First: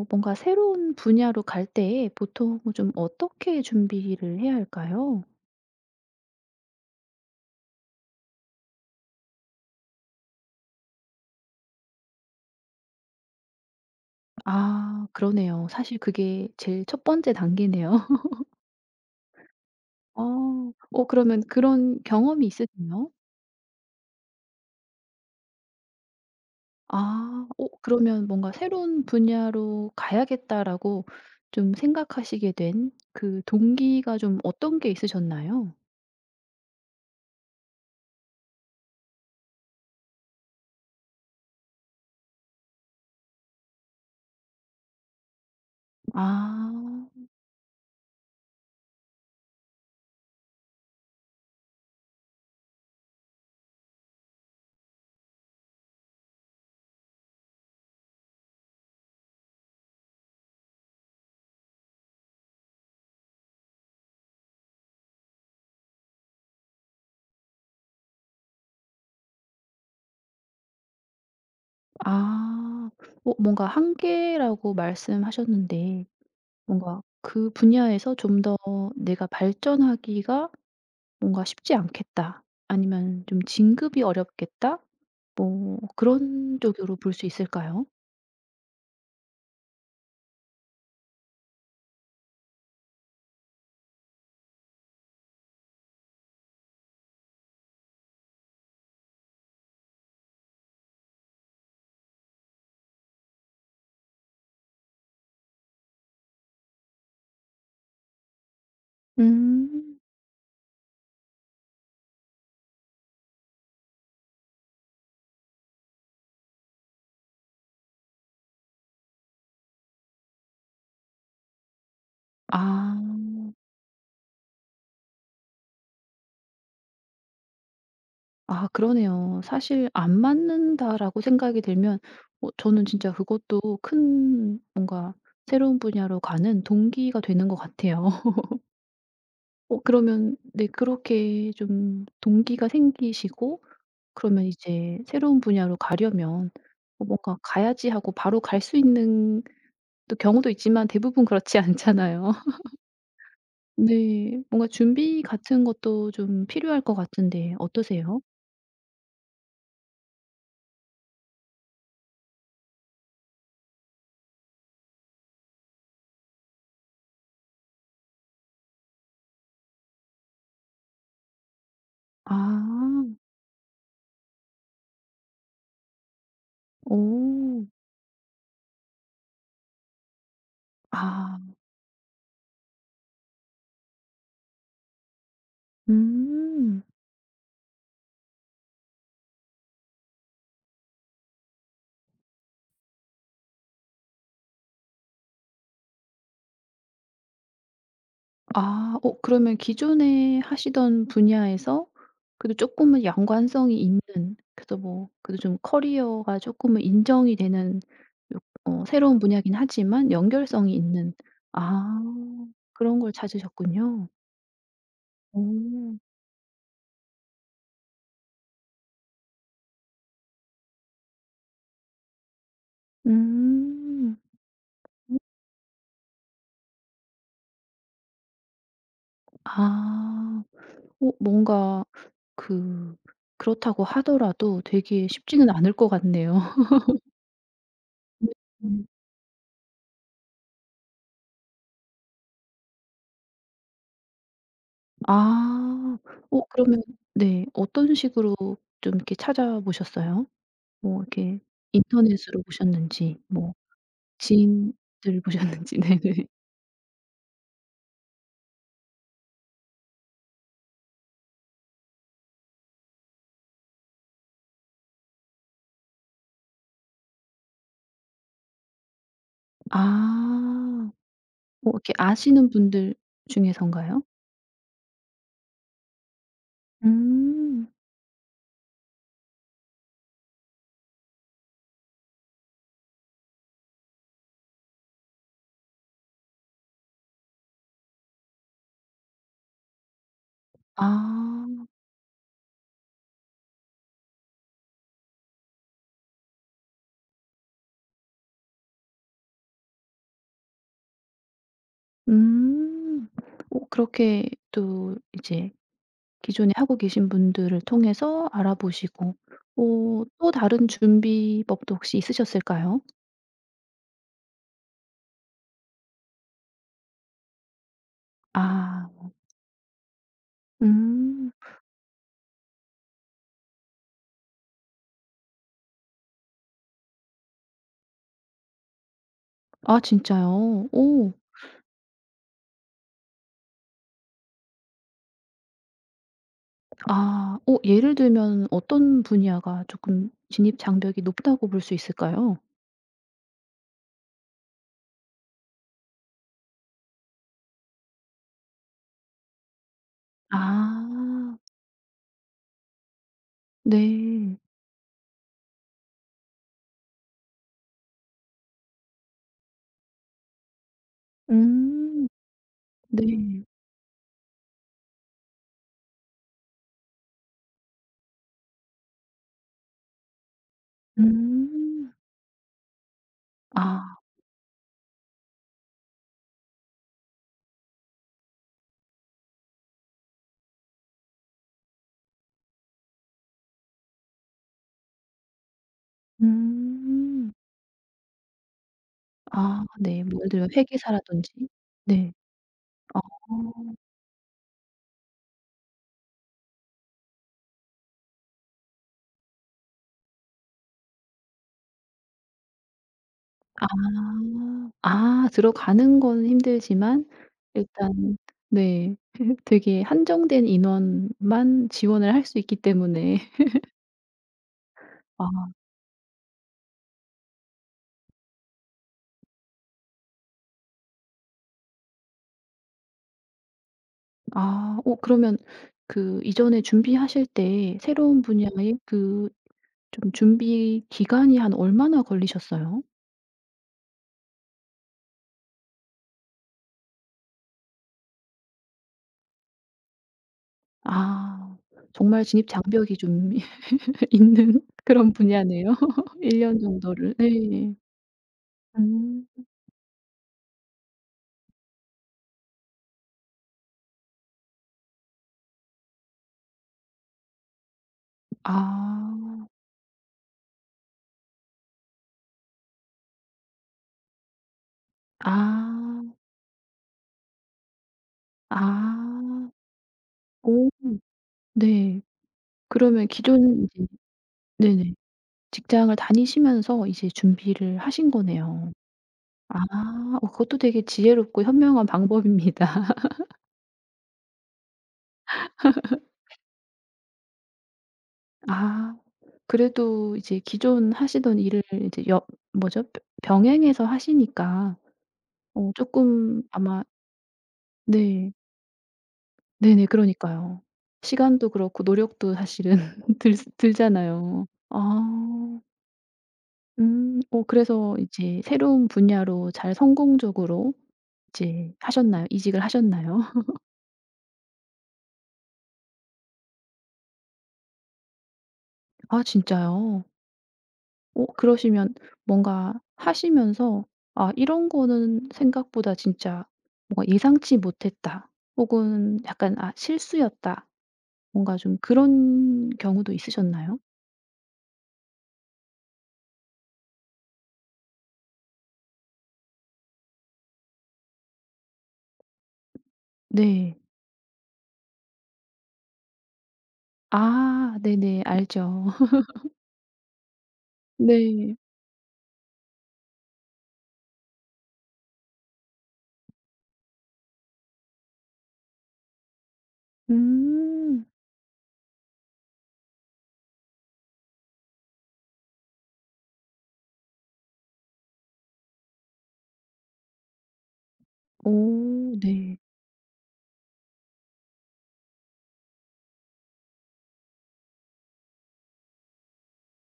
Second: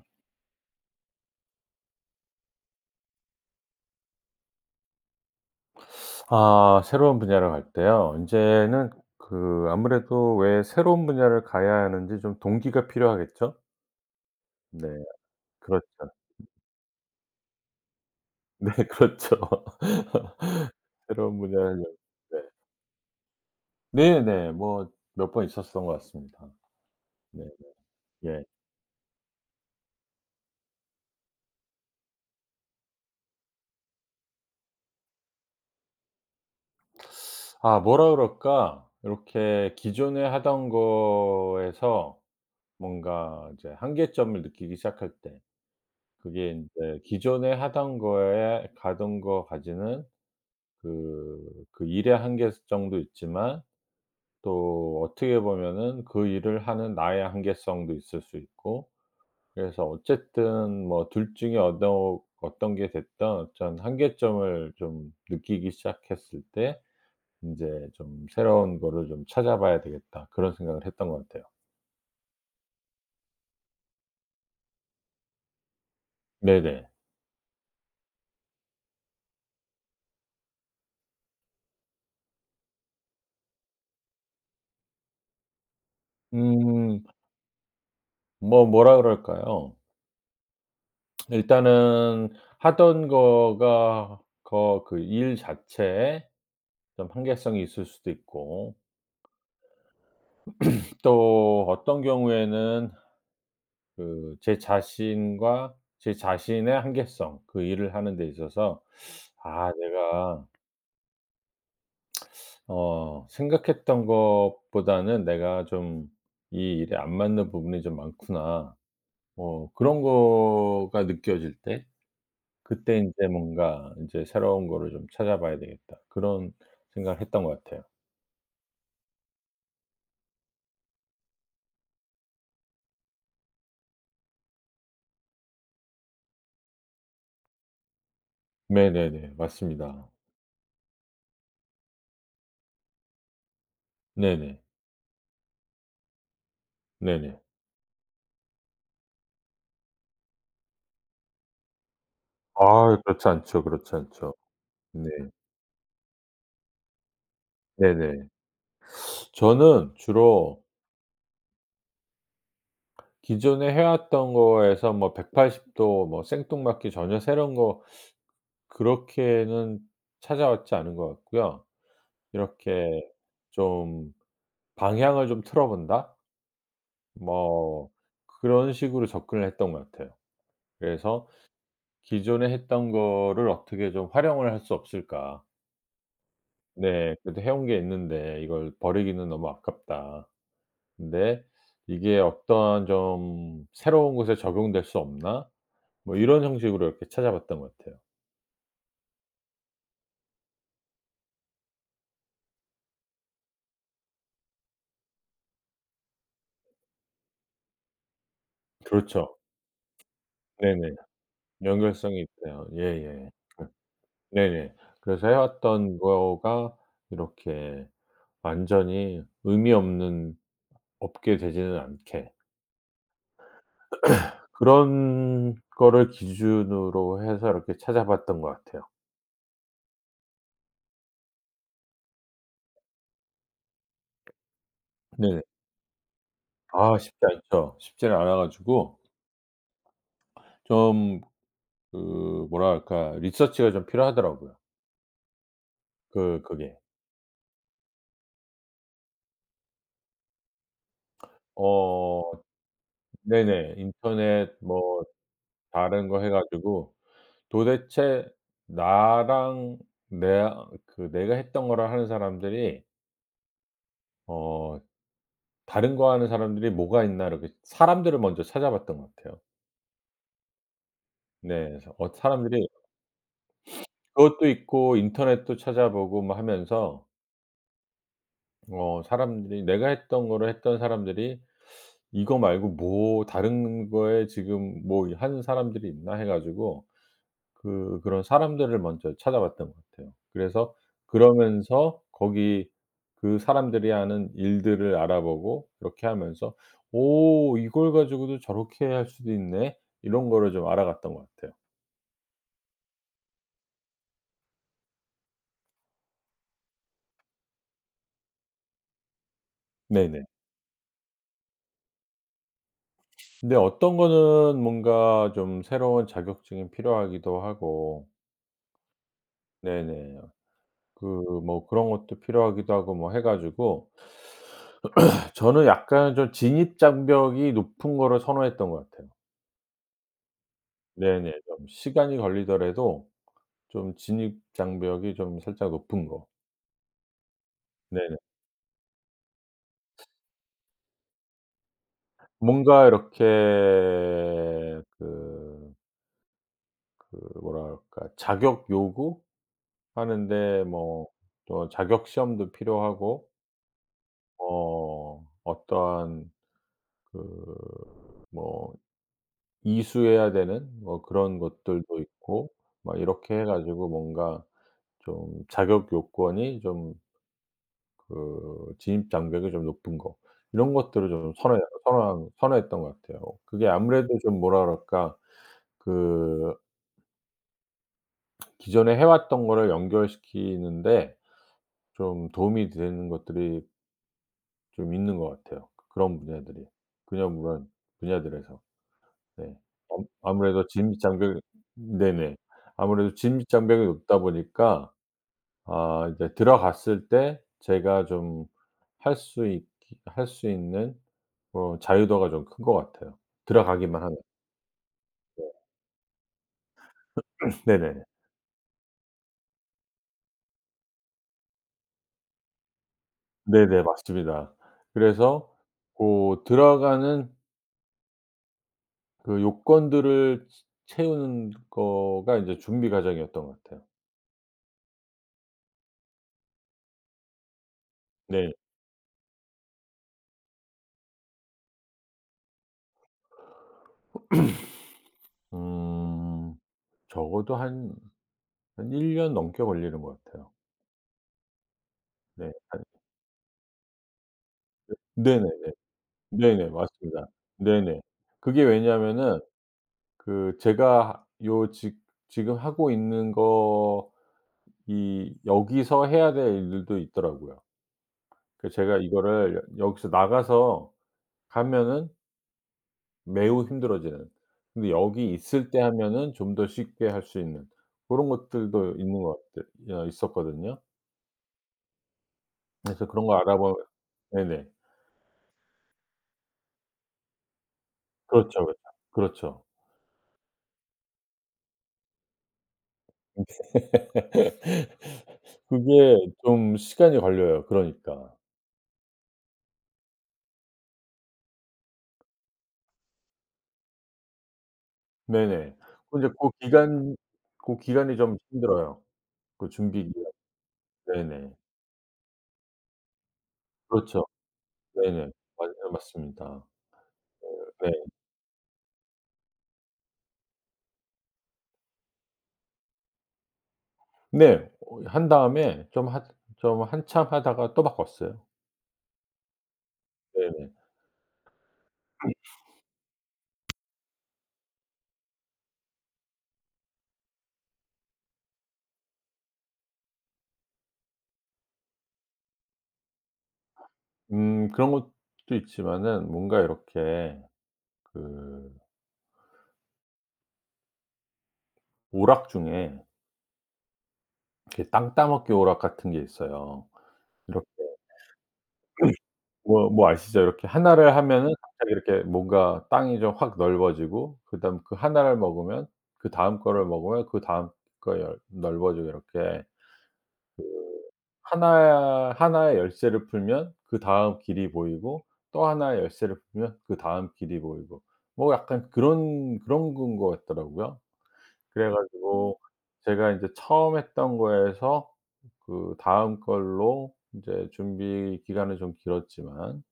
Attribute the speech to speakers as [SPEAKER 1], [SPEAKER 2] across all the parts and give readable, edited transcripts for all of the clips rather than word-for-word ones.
[SPEAKER 1] 어 뭔가 새로운 분야로 갈 때 보통 뭐 좀 어떻게 준비를 해야 할까요?
[SPEAKER 2] 아 새로운 분야로 갈 때요. 이제는 그 아무래도 왜 새로운 분야를 가야 하는지 좀 동기가 필요하겠죠? 네.
[SPEAKER 1] 아 그러네요.
[SPEAKER 2] 그렇죠.
[SPEAKER 1] 사실 그게 제일 첫 번째 단계네요.
[SPEAKER 2] 네 그렇죠.
[SPEAKER 1] 어. 어
[SPEAKER 2] 새로운
[SPEAKER 1] 그러면
[SPEAKER 2] 분야를
[SPEAKER 1] 그런
[SPEAKER 2] 네.
[SPEAKER 1] 경험이 있으세요?
[SPEAKER 2] 네네. 몇 번 있었던 것 같습니다. 네.
[SPEAKER 1] 아. 어 그러면
[SPEAKER 2] 예.
[SPEAKER 1] 뭔가 '새로운 분야로 가야겠다.'라고 좀 생각하시게 된 그 동기가 좀 어떤 게 있으셨나요?
[SPEAKER 2] 아 뭐라 그럴까? 이렇게 기존에 하던 거에서 뭔가 이제 한계점을 느끼기 시작할 때 그게 이제
[SPEAKER 1] 아.
[SPEAKER 2] 기존에 하던 거에 가던 거 가지는 그 일의 한계성도 있지만 또 어떻게 보면은 그 일을 하는 나의 한계성도 있을 수 있고, 그래서 어쨌든 뭐 둘 중에 어떤 게 됐든 전 한계점을 좀 느끼기 시작했을 때 인제 좀 '새로운 거를 좀 찾아봐야 되겠다.' 그런 생각을 했던 것 같아요.
[SPEAKER 1] 아. 어 뭔가 한계라고 말씀하셨는데
[SPEAKER 2] 네네.
[SPEAKER 1] 뭔가 그 분야에서 좀 더 내가 발전하기가 뭔가 쉽지 않겠다. 아니면 좀 진급이 어렵겠다. 뭐 그런 쪽으로 볼
[SPEAKER 2] 음
[SPEAKER 1] 수 있을까요?
[SPEAKER 2] 뭐라 그럴까요? 일단은 하던 거가 거 그 일 자체에 좀 한계성이 있을 수도 있고, 또 어떤 경우에는 그 제 자신과 제 자신의 한계성, 그 일을 하는 데 있어서 '아
[SPEAKER 1] 음.
[SPEAKER 2] 내가 생각했던 것보다는 내가 좀 이 일에 안 맞는 부분이 좀 많구나.' 뭐 그런 거가 느껴질 때
[SPEAKER 1] 아.
[SPEAKER 2] 그때 인제 뭔가 인제 '새로운 거를 좀 찾아봐야 되겠다.' 그런 생각을 했던 것 같아요.
[SPEAKER 1] 아 그러네요. 사실 '안 맞는다.'라고 생각이 들면 어 저는 진짜 그것도 큰 뭔가 새로운 분야로 가는 동기가 되는 것 같아요.
[SPEAKER 2] 네네네.
[SPEAKER 1] 어
[SPEAKER 2] 맞습니다.
[SPEAKER 1] 그러면 네 그렇게 좀 동기가 생기시고 그러면
[SPEAKER 2] 네네.
[SPEAKER 1] 이제 새로운 분야로 가려면 어 뭔가
[SPEAKER 2] 네네.
[SPEAKER 1] '가야지.' 하고 바로 갈 수 있는 또 경우도 있지만 대부분 그렇지 않잖아요.
[SPEAKER 2] 아 그렇지 않죠, 그렇지 않죠.
[SPEAKER 1] 네. 뭔가
[SPEAKER 2] 네.
[SPEAKER 1] 준비 같은 것도 좀 필요할 것 같은데 어떠세요?
[SPEAKER 2] 네네. 저는 주로 기존에 해 왔던 거에서 뭐 180도 뭐 생뚱맞게 전혀 새로운 거 그렇게는 찾아왔지 않은 것 같고요. 이렇게
[SPEAKER 1] 아.
[SPEAKER 2] 좀 '방향을 좀 틀어 본다.'
[SPEAKER 1] 어.
[SPEAKER 2] 뭐 그런 식으로 접근을 했던 것 같아요. 그래서
[SPEAKER 1] 아.
[SPEAKER 2] 기존에 했던 거를 어떻게 좀 활용을 할 수 없을까.
[SPEAKER 1] 음.
[SPEAKER 2] 네. 그래도 해온 게 있는데 이걸 버리기는 너무 아깝다. 근데 '이게 어떤 좀 새로운 곳에 적용될 수 없나?' 뭐 이런 형식으로 이렇게 찾아봤던 것 같아요.
[SPEAKER 1] 아. 어 그러면 기존에 하시던 분야에서 그래도 조금은 연관성이 있는 그래서 뭐 그래도 좀 커리어가 조금은 인정이 되는 요 어 새로운
[SPEAKER 2] 그렇죠.
[SPEAKER 1] 분야긴 하지만 연결성이
[SPEAKER 2] 네네.
[SPEAKER 1] 있는 아
[SPEAKER 2] 연결성이 있어요.
[SPEAKER 1] 그런 걸
[SPEAKER 2] 예예. 그
[SPEAKER 1] 찾으셨군요.
[SPEAKER 2] 네네. 그래서 해 왔던
[SPEAKER 1] 음.
[SPEAKER 2] 거가 이렇게 완전히 의미 없는 없게 되지는 않게,
[SPEAKER 1] 음.
[SPEAKER 2] 그런 거를 기준으로 해서 이렇게 찾아봤던 것 같아요.
[SPEAKER 1] 아. 어 뭔가 그 그렇다고 하더라도 되게
[SPEAKER 2] 네네.
[SPEAKER 1] 쉽지는 않을 것 같네요.
[SPEAKER 2] 아 쉽지 않죠. 쉽지는 않아
[SPEAKER 1] 음.
[SPEAKER 2] 가지고 좀 그 뭐랄까 리서치가 좀 필요하더라고요.
[SPEAKER 1] 아.
[SPEAKER 2] 그
[SPEAKER 1] 어
[SPEAKER 2] 그게.
[SPEAKER 1] 그러면 네. 어떤 식으로 좀 이렇게 찾아보셨어요? 뭐 이렇게 인터넷으로
[SPEAKER 2] 어
[SPEAKER 1] 보셨는지 뭐
[SPEAKER 2] 네네. 인터넷 뭐
[SPEAKER 1] 지인들 보셨는지
[SPEAKER 2] 다른 거
[SPEAKER 1] 네네.
[SPEAKER 2] 해 가지고 도대체 나랑 내가 했던 거를 하는 사람들이 어 '다른 거 하는 사람들이 뭐가 있나.' 이렇게 사람들을 먼저 찾아봤던 것 같아요.
[SPEAKER 1] 아.
[SPEAKER 2] 네.
[SPEAKER 1] 뭐, 이렇게
[SPEAKER 2] 그래서
[SPEAKER 1] 아시는
[SPEAKER 2] 사람들이,
[SPEAKER 1] 분들 중에선가요?
[SPEAKER 2] 그것도 있고 인터넷도 찾아보고 뭐 하면서
[SPEAKER 1] 음.
[SPEAKER 2] 사람들이 내가 했던 거를 했던 사람들이 '이거 말고 뭐 다른 거에 지금 뭐 하는 사람들이 있나.' 해 가지고 그런 사람들을 먼저 찾아봤던 것 같아요. 그래서
[SPEAKER 1] 아.
[SPEAKER 2] 그러면서 거기 그 사람들이 하는 일들을 알아보고 이렇게 하면서 '오 이걸 가지고도 저렇게 할 수도 있네.' 이런 거를 좀 알아갔던 것 같아요.
[SPEAKER 1] 음. 어 그렇게 또 이제 기존에 하고 계신 분들을 통해서 알아보시고 어
[SPEAKER 2] 네네.
[SPEAKER 1] 또 다른 준비법도 혹시 있으셨을까요?
[SPEAKER 2] 근데 어떤 거는 뭔가 좀 새로운 자격증이 필요하기도 하고,
[SPEAKER 1] 아.
[SPEAKER 2] 네네. 그
[SPEAKER 1] 음.
[SPEAKER 2] 뭐 그런 것도 필요하기도 하고 뭐 해 가지고, 저는 약간 좀 진입장벽이 높은 거를 선호했던 것 같아요.
[SPEAKER 1] 아 진짜요? 오.
[SPEAKER 2] 네네. 좀 시간이 걸리더라도 좀 진입 장벽이 좀 살짝 높은 거.
[SPEAKER 1] 아 오 예를
[SPEAKER 2] 네네.
[SPEAKER 1] 들면 어떤 분야가 조금 진입 장벽이 높다고 볼 수 있을까요?
[SPEAKER 2] 뭔가 이렇게 그 뭐랄까, 자격
[SPEAKER 1] 아
[SPEAKER 2] 요구하는데 뭐 또 자격 시험도 필요하고,
[SPEAKER 1] 네.
[SPEAKER 2] 어떠한 그 뭐 이수해야 되는 뭐 그런 것들도
[SPEAKER 1] 음
[SPEAKER 2] 있고, 막 이렇게
[SPEAKER 1] 네.
[SPEAKER 2] 해 가지고 뭔가 좀 자격 요건이 좀 그 진입 장벽이 좀 높은 거, 이런 것들을 좀 선호해요.
[SPEAKER 1] 음.
[SPEAKER 2] 선호한 선호했던 것 같아요. 그게
[SPEAKER 1] 아
[SPEAKER 2] 아무래도 좀 뭐라 그럴까 그 기존에 해 왔던 거를 연결시키는데 좀 도움이 되는 것들이 좀 있는 것 같아요, 그런 분야들이.
[SPEAKER 1] 음.
[SPEAKER 2] 그냥 물론 분야들에서. 네.
[SPEAKER 1] 아 네.
[SPEAKER 2] 암
[SPEAKER 1] 뭐 예를 들면
[SPEAKER 2] 아무래도 진입 장벽이,
[SPEAKER 1] 회계사라든지. 네.
[SPEAKER 2] 네네.
[SPEAKER 1] 어.
[SPEAKER 2] 아무래도 진입 장벽이 높다 보니까 아 이제 들어갔을 때 제가 좀 할 수 있기 할 수 있는 자유도가 좀 큰 것 같아요.
[SPEAKER 1] 아.
[SPEAKER 2] 들어가기만 하면.
[SPEAKER 1] 아
[SPEAKER 2] 네.
[SPEAKER 1] 들어가는 건 힘들지만
[SPEAKER 2] 네네.
[SPEAKER 1] 일단 네 되게 한정된 인원만 지원을 할 수 있기 때문에
[SPEAKER 2] 네네. 맞습니다.
[SPEAKER 1] 아.
[SPEAKER 2] 그래서 고 들어가는 그 요건들을 채 채우는 거가 인제 준비 과정이었던 것 같아요.
[SPEAKER 1] 아. 어 그러면 그 이전에 준비하실 때 새로운
[SPEAKER 2] 네.
[SPEAKER 1] 분야의 그 좀 준비 기간이 한 얼마나 걸리셨어요?
[SPEAKER 2] 음. 적어도 한 1년 넘게 걸리는 것 같아요.
[SPEAKER 1] 아. 정말 진입
[SPEAKER 2] 네. 한
[SPEAKER 1] 장벽이 좀 있는 그런
[SPEAKER 2] 네네.
[SPEAKER 1] 분야네요. 1년
[SPEAKER 2] 네네.
[SPEAKER 1] 정도를
[SPEAKER 2] 맞습니다.
[SPEAKER 1] 네.
[SPEAKER 2] 네네. 그게
[SPEAKER 1] 음.
[SPEAKER 2] 왜냐면은 그 제가 요 지 지금 하고 있는 거, 이 여기서 해야 될 일들도 있더라고요. 그 제가
[SPEAKER 1] 아.
[SPEAKER 2] 이거를 여기서 나가서 하면은 매우 힘들어지는, 근데 여기 있을 때
[SPEAKER 1] 아.
[SPEAKER 2] 하면은 좀 더 쉽게 할 수 있는 고런 것들도 있는 것
[SPEAKER 1] 아.
[SPEAKER 2] 같아 예
[SPEAKER 1] 오.
[SPEAKER 2] 있었거든요.
[SPEAKER 1] 네.
[SPEAKER 2] 그래서
[SPEAKER 1] 그러면
[SPEAKER 2] 그런 거
[SPEAKER 1] 기존
[SPEAKER 2] 알아봐
[SPEAKER 1] 이제
[SPEAKER 2] 네네.
[SPEAKER 1] 네네. 직장을 다니시면서 이제 준비를 하신
[SPEAKER 2] 그렇죠,
[SPEAKER 1] 거네요.
[SPEAKER 2] 그렇죠.
[SPEAKER 1] 아.
[SPEAKER 2] 그렇죠.
[SPEAKER 1] 어 그것도 되게 지혜롭고 현명한 방법입니다.
[SPEAKER 2] 그게 좀 시간이 걸려요 그러니까.
[SPEAKER 1] 아. 그래도 이제 기존 하시던 일을 이제 여 뭐죠? 병 병행해서 하시니까 어
[SPEAKER 2] 네네. 근제
[SPEAKER 1] 금
[SPEAKER 2] 고
[SPEAKER 1] 아마
[SPEAKER 2] 기간 고 기간이
[SPEAKER 1] 네.
[SPEAKER 2] 좀 힘들어요. 그
[SPEAKER 1] 네네.
[SPEAKER 2] 준비 기간.
[SPEAKER 1] 그러니까요. 시간도
[SPEAKER 2] 네네.
[SPEAKER 1] 그렇고 노력도 사실은 들
[SPEAKER 2] 그렇죠.
[SPEAKER 1] 들잖아요.
[SPEAKER 2] 네네.
[SPEAKER 1] 아.
[SPEAKER 2] 맞아요. 맞습니다.
[SPEAKER 1] 음. 어
[SPEAKER 2] 네.
[SPEAKER 1] 그래서 이제 새로운 분야로 잘 성공적으로 이제 하셨나요? 이직을 하셨나요?
[SPEAKER 2] 네. 어 한 다음에 좀 한참 하다가 또 바꿨어요.
[SPEAKER 1] 아 진짜요?
[SPEAKER 2] 네네.
[SPEAKER 1] 어 그러시면 뭔가 하시면서 '아 이런 거는 생각보다 진짜 뭔가 예상치 못했다.' 혹은 약간 '아 실수였다.' 뭔가 좀 그런 경우도 있으셨나요?
[SPEAKER 2] 그런 것도 있지만은 뭔가 이렇게 그 오락 중에
[SPEAKER 1] 네.
[SPEAKER 2] 이렇게 땅 따먹기 오락 같은 게 있어요. 이렇게
[SPEAKER 1] 아 네네. 알죠.
[SPEAKER 2] 뭐 아시죠? 이렇게 하나를 하면은
[SPEAKER 1] 네.
[SPEAKER 2] 갑자기 이렇게 뭔가 땅이 좀 확 넓어지고, 그다음 그 하나를 먹으면 그다음 거를 먹으면 그다음 거에 넓어지고, 이렇게
[SPEAKER 1] 음.
[SPEAKER 2] 하나 하나의 열쇠를 풀면 그다음 길이 보이고 또 하나의 열쇠를 풀면 그다음 길이 보이고, 뭐 약간 그런 건 것 같더라고요. 그래
[SPEAKER 1] 오 네.
[SPEAKER 2] 가지고 제가 인제 처음 했던 거에서 그다음 걸로 인제 준비 기간은 좀 길었지만,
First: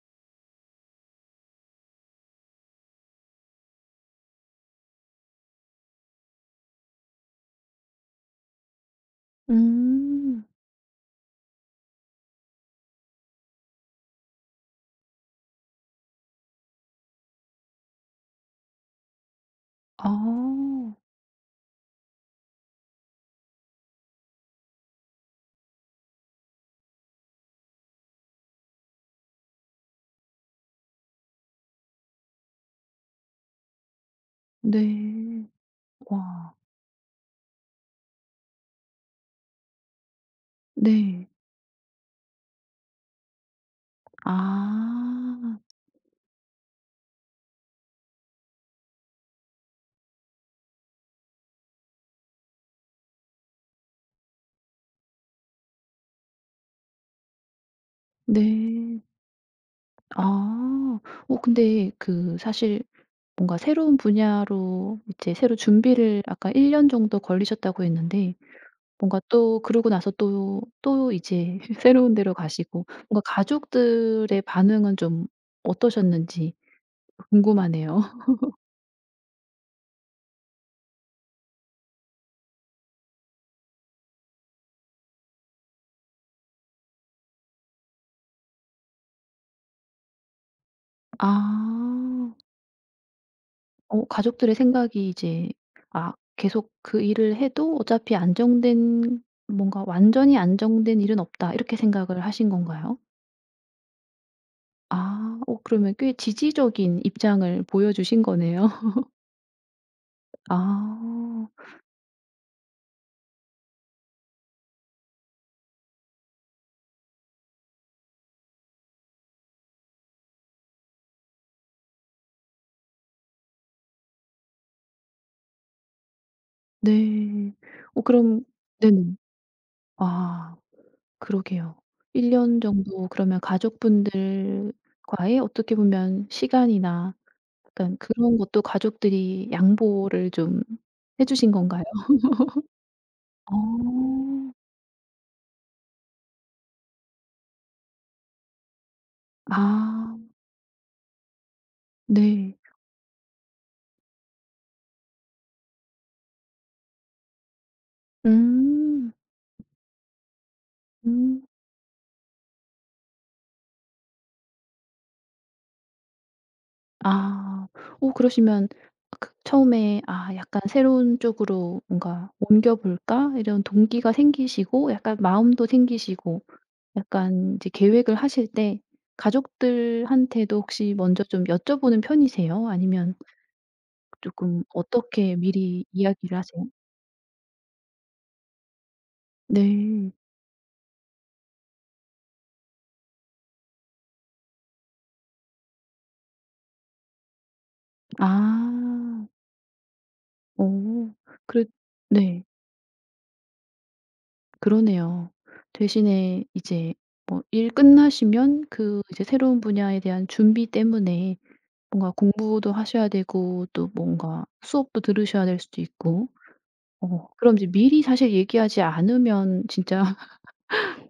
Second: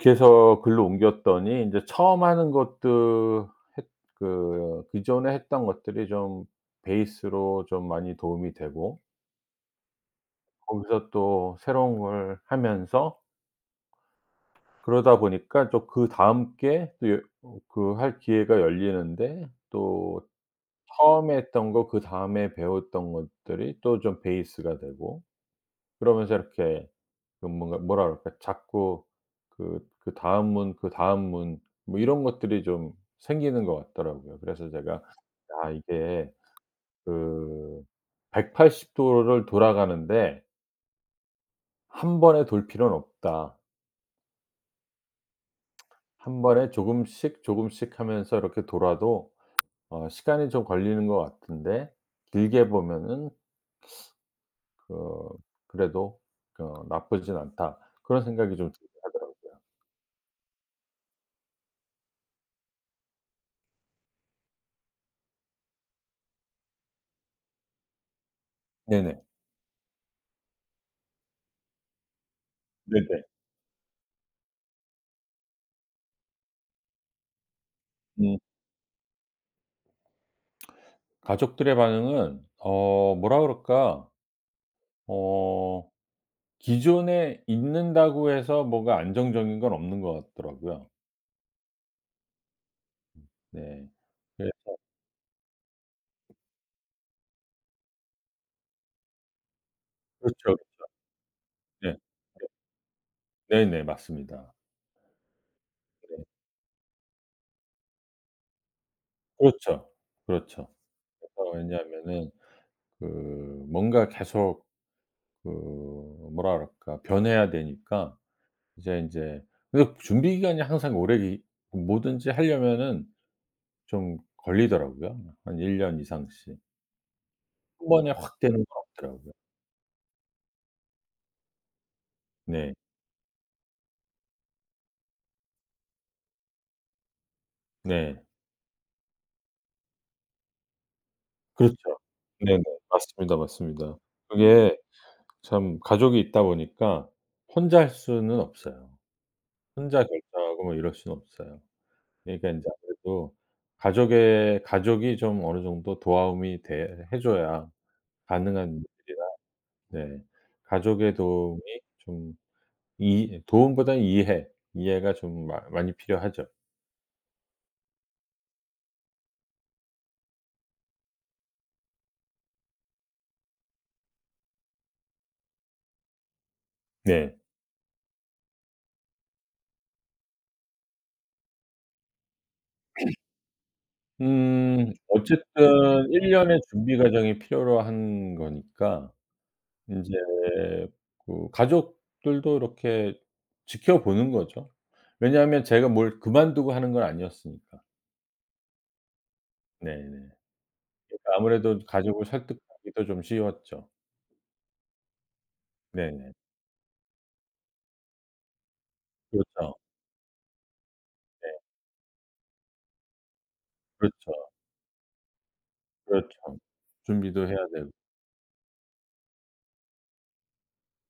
[SPEAKER 2] 그래서 글로 옮겼더니 인제 처음 하는 것도 했 그 기존에 했던 것들이 좀 베이스로 좀 많이 도움이 되고,
[SPEAKER 1] 음.
[SPEAKER 2] 거기서 또 새로운 걸 하면서 그러다 보니까 또 그다음 게또 그 할 기회가 열리는데
[SPEAKER 1] 아.
[SPEAKER 2] 또 처음에 했던 거 그다음에 배웠던 것들이 또 좀 베이스가 되고, 그러면서 이렇게 그 뭔가 뭐라 그럴까 자꾸 그 그다음 문, 그다음 문 뭐 이런 것들이 좀 생기는 것 같더라고요. 그래서 제가
[SPEAKER 1] 네.
[SPEAKER 2] '아 이게
[SPEAKER 1] 와.
[SPEAKER 2] 그 180 도를 돌아가는데
[SPEAKER 1] 네.
[SPEAKER 2] 한 번에 돌 필요는 없다.
[SPEAKER 1] 아.
[SPEAKER 2] 한 번에 조금씩, 조금씩 하면서 이렇게 돌아도 시간이 좀 걸리는 것 같은데 길게 보면은 그 그래도 나쁘진 않다.' 그런 생각이 좀 들긴
[SPEAKER 1] 네.
[SPEAKER 2] 하더라고요.
[SPEAKER 1] 아. 어 근데 그 사실 뭔가 새로운 분야로 이제 새로 준비를 아까 1년 정도 걸리셨다고 했는데 뭔가
[SPEAKER 2] 네네.
[SPEAKER 1] 또 그러고 나서 또 이제 새로운 데로 가시고 뭔가
[SPEAKER 2] 네네.
[SPEAKER 1] 가족들의 반응은 좀 어떠셨는지 궁금하네요.
[SPEAKER 2] 음. 가족들의 반응은 뭐라 그럴까? 어 기존에 있는다고 해서 뭐가 안정적인 건 없는 것 같더라고요.
[SPEAKER 1] 아.
[SPEAKER 2] 네.
[SPEAKER 1] 어
[SPEAKER 2] 네.
[SPEAKER 1] 가족들의 생각이 이제 아 계속 그 일을 해도 어차피 안정된 뭔가
[SPEAKER 2] 그렇죠.
[SPEAKER 1] '완전히
[SPEAKER 2] 그렇죠.
[SPEAKER 1] 안정된 일은 없다.' 이렇게
[SPEAKER 2] 네. 네.
[SPEAKER 1] 생각을 하신 건가요?
[SPEAKER 2] 네네. 맞습니다.
[SPEAKER 1] 아. 어 그러면 꽤
[SPEAKER 2] 네.
[SPEAKER 1] 지지적인 입장을 보여주신 거네요.
[SPEAKER 2] 그렇죠. 그렇죠.
[SPEAKER 1] 아.
[SPEAKER 2] 그래서 왜냐하면은 그 뭔가 계속 그 뭐랄까 변해야 되니까 인제 근데 준비 기간이 항상 오래 기 뭐든지 하려면은 좀 걸리더라고요. 한 1년 이상씩.
[SPEAKER 1] 네.
[SPEAKER 2] 한
[SPEAKER 1] 어
[SPEAKER 2] 번에 확
[SPEAKER 1] 그럼
[SPEAKER 2] 되는 건
[SPEAKER 1] 네네.
[SPEAKER 2] 없더라고요.
[SPEAKER 1] 아 그러게요. 1년 년
[SPEAKER 2] 네.
[SPEAKER 1] 정도 그러면 가족분들과의 어떻게 보면 시간이나 약간
[SPEAKER 2] 네.
[SPEAKER 1] 그런 것도 가족들이 양보를 좀 해 주신
[SPEAKER 2] 그렇죠.
[SPEAKER 1] 건가요?
[SPEAKER 2] 네네. 맞습니다, 맞습니다.
[SPEAKER 1] 어.
[SPEAKER 2] 그게 참 가족이 있다 보니까 혼자 할 수는 없어요. 혼자
[SPEAKER 1] 아
[SPEAKER 2] 결정하고 뭐 이럴 수는 없어요. 그러니까
[SPEAKER 1] 네.
[SPEAKER 2] 인제 아무래도 가족의 가족이 좀 어느 정도 도와움이 돼 해 줘야 가능한
[SPEAKER 1] 음.
[SPEAKER 2] 일이라 네. 가족의
[SPEAKER 1] 음.
[SPEAKER 2] 도움이 좀 이 도움보다는 이해, 이해가 좀 마 많이 필요하죠.
[SPEAKER 1] 아. 어 그러시면 그 처음에 '아 약간 새로운 쪽으로 뭔가 옮겨 볼까?' 이런 동기가 생기시고 약간 마음도 생기시고
[SPEAKER 2] 네.
[SPEAKER 1] 약간 이제 계획을 하실 때 가족들한테도 혹시 먼저 좀 여쭤보는 편이세요? 아니면 조금 어떻게 미리
[SPEAKER 2] 어쨌든 1
[SPEAKER 1] 이야기를
[SPEAKER 2] 년의
[SPEAKER 1] 하세요?
[SPEAKER 2] 준비 과정이 필요로 한 거니까 인제
[SPEAKER 1] 네.
[SPEAKER 2] 그 가족들도 이렇게 지켜보는 거죠. 왜냐하면 제가 뭘 그만두고 하는 건 아니었으니까.
[SPEAKER 1] 아.
[SPEAKER 2] 네네.
[SPEAKER 1] 오,
[SPEAKER 2] 그러니까
[SPEAKER 1] 그래
[SPEAKER 2] 아무래도 가족을
[SPEAKER 1] 네.
[SPEAKER 2] 설득하기도 좀 쉬웠죠.
[SPEAKER 1] 그러네요.
[SPEAKER 2] 네네.
[SPEAKER 1] 대신에 이제 뭐 일 끝나시면 그 이제 새로운
[SPEAKER 2] 그렇죠.
[SPEAKER 1] 분야에 대한 준비 때문에
[SPEAKER 2] 네.
[SPEAKER 1] 뭔가 공부도 하셔야 되고 또
[SPEAKER 2] 그렇죠,
[SPEAKER 1] 뭔가 수업도 들으셔야 될 수도 있고
[SPEAKER 2] 그렇죠.
[SPEAKER 1] 어
[SPEAKER 2] 준비도 해야
[SPEAKER 1] 그럼 이제
[SPEAKER 2] 되고.
[SPEAKER 1] 미리 사실 얘기하지 않으면 진짜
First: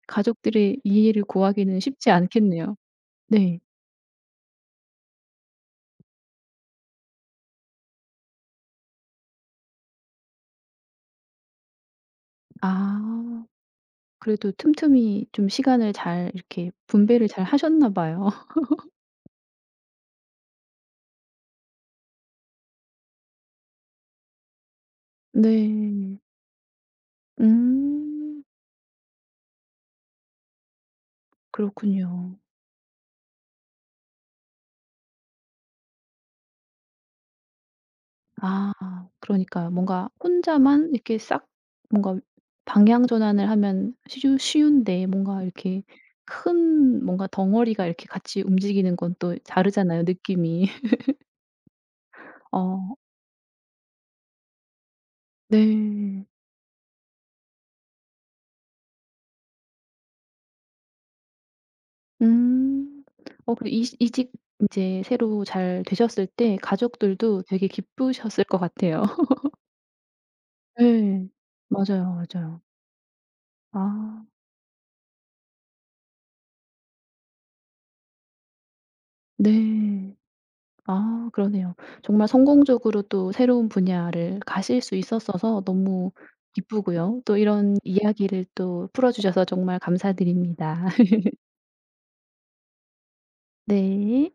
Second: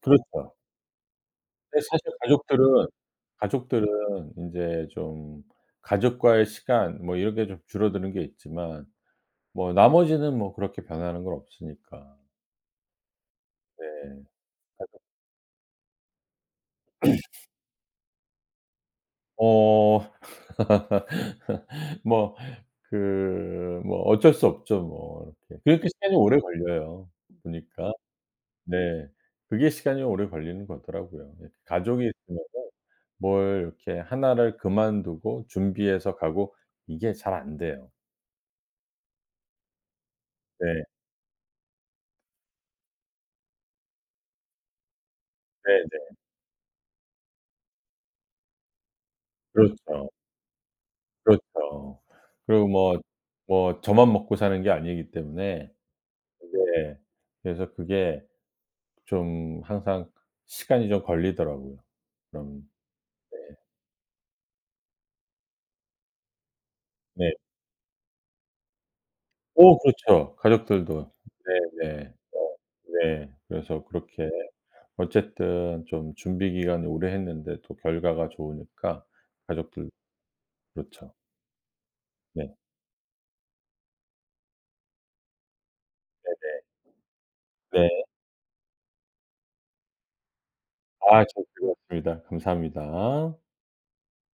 [SPEAKER 2] 그렇죠.
[SPEAKER 1] 가족들의 이해를 구하기는
[SPEAKER 2] 근데
[SPEAKER 1] 쉽지
[SPEAKER 2] 사실
[SPEAKER 1] 않겠네요. 네.
[SPEAKER 2] 가족들은 인제 좀 가족과의 시간 뭐 이런 게 좀 줄어드는 게 있지만 뭐 나머지는 뭐 그렇게 변하는 건 없으니까.
[SPEAKER 1] 아
[SPEAKER 2] 네.
[SPEAKER 1] 그래도
[SPEAKER 2] 가족
[SPEAKER 1] 틈틈이 좀 시간을 잘 이렇게 분배를 잘 하셨나 봐요.
[SPEAKER 2] 어. 뭐 뭐 어쩔 수 없죠 뭐 이렇게. 그렇게 시간이
[SPEAKER 1] 네.
[SPEAKER 2] 오래 걸려요 보니까.
[SPEAKER 1] 음.
[SPEAKER 2] 네. 그게 시간이 오래 걸리는 거더라고요. 예. 가족이
[SPEAKER 1] 그렇군요.
[SPEAKER 2] 있으면은 뭘 이렇게 하나를 그만두고 준비해서 가고 이게 잘 안 돼요.
[SPEAKER 1] 아 그러니까요. 뭔가
[SPEAKER 2] 네.
[SPEAKER 1] 혼자만 이렇게 싹 뭔가 방향 전환을 하면 쉬 쉬운데 뭔가 이렇게
[SPEAKER 2] 네네.
[SPEAKER 1] 큰 뭔가 덩어리가 이렇게 같이 움직이는 건 또 다르잖아요,
[SPEAKER 2] 그렇죠.
[SPEAKER 1] 느낌이.
[SPEAKER 2] 그렇죠. 그리고
[SPEAKER 1] 어
[SPEAKER 2] 뭐 저만 먹고 사는 게 아니기 때문에
[SPEAKER 1] 네.
[SPEAKER 2] 네. 그래서 그게 좀 항상 시간이 좀 걸리더라고요. 그럼
[SPEAKER 1] 음.
[SPEAKER 2] 네.
[SPEAKER 1] 어 그 이시 이직 인제 새로 잘 되셨을 때
[SPEAKER 2] 네.
[SPEAKER 1] 가족들도 되게 기쁘셨을 것 같아요.
[SPEAKER 2] 어 그렇죠. 가족들도.
[SPEAKER 1] 예.
[SPEAKER 2] 네네.
[SPEAKER 1] 맞아요,
[SPEAKER 2] 어
[SPEAKER 1] 맞아요.
[SPEAKER 2] 네. 그래서
[SPEAKER 1] 아
[SPEAKER 2] 그렇게 어쨌든 좀 준비 기간을 오래 했는데 또 결과가 좋으니까 가족들
[SPEAKER 1] 네.
[SPEAKER 2] 그렇죠.
[SPEAKER 1] 아 그러네요. 정말
[SPEAKER 2] 네.
[SPEAKER 1] 성공적으로 또 새로운 분야를 가실 수 있었어서 너무 기쁘고요. 또 이런
[SPEAKER 2] 네. 네.
[SPEAKER 1] 이야기를 또 풀어 주셔서 정말 감사드립니다.
[SPEAKER 2] 아 저도 즐거웠습니다. 감사합니다.
[SPEAKER 1] 네.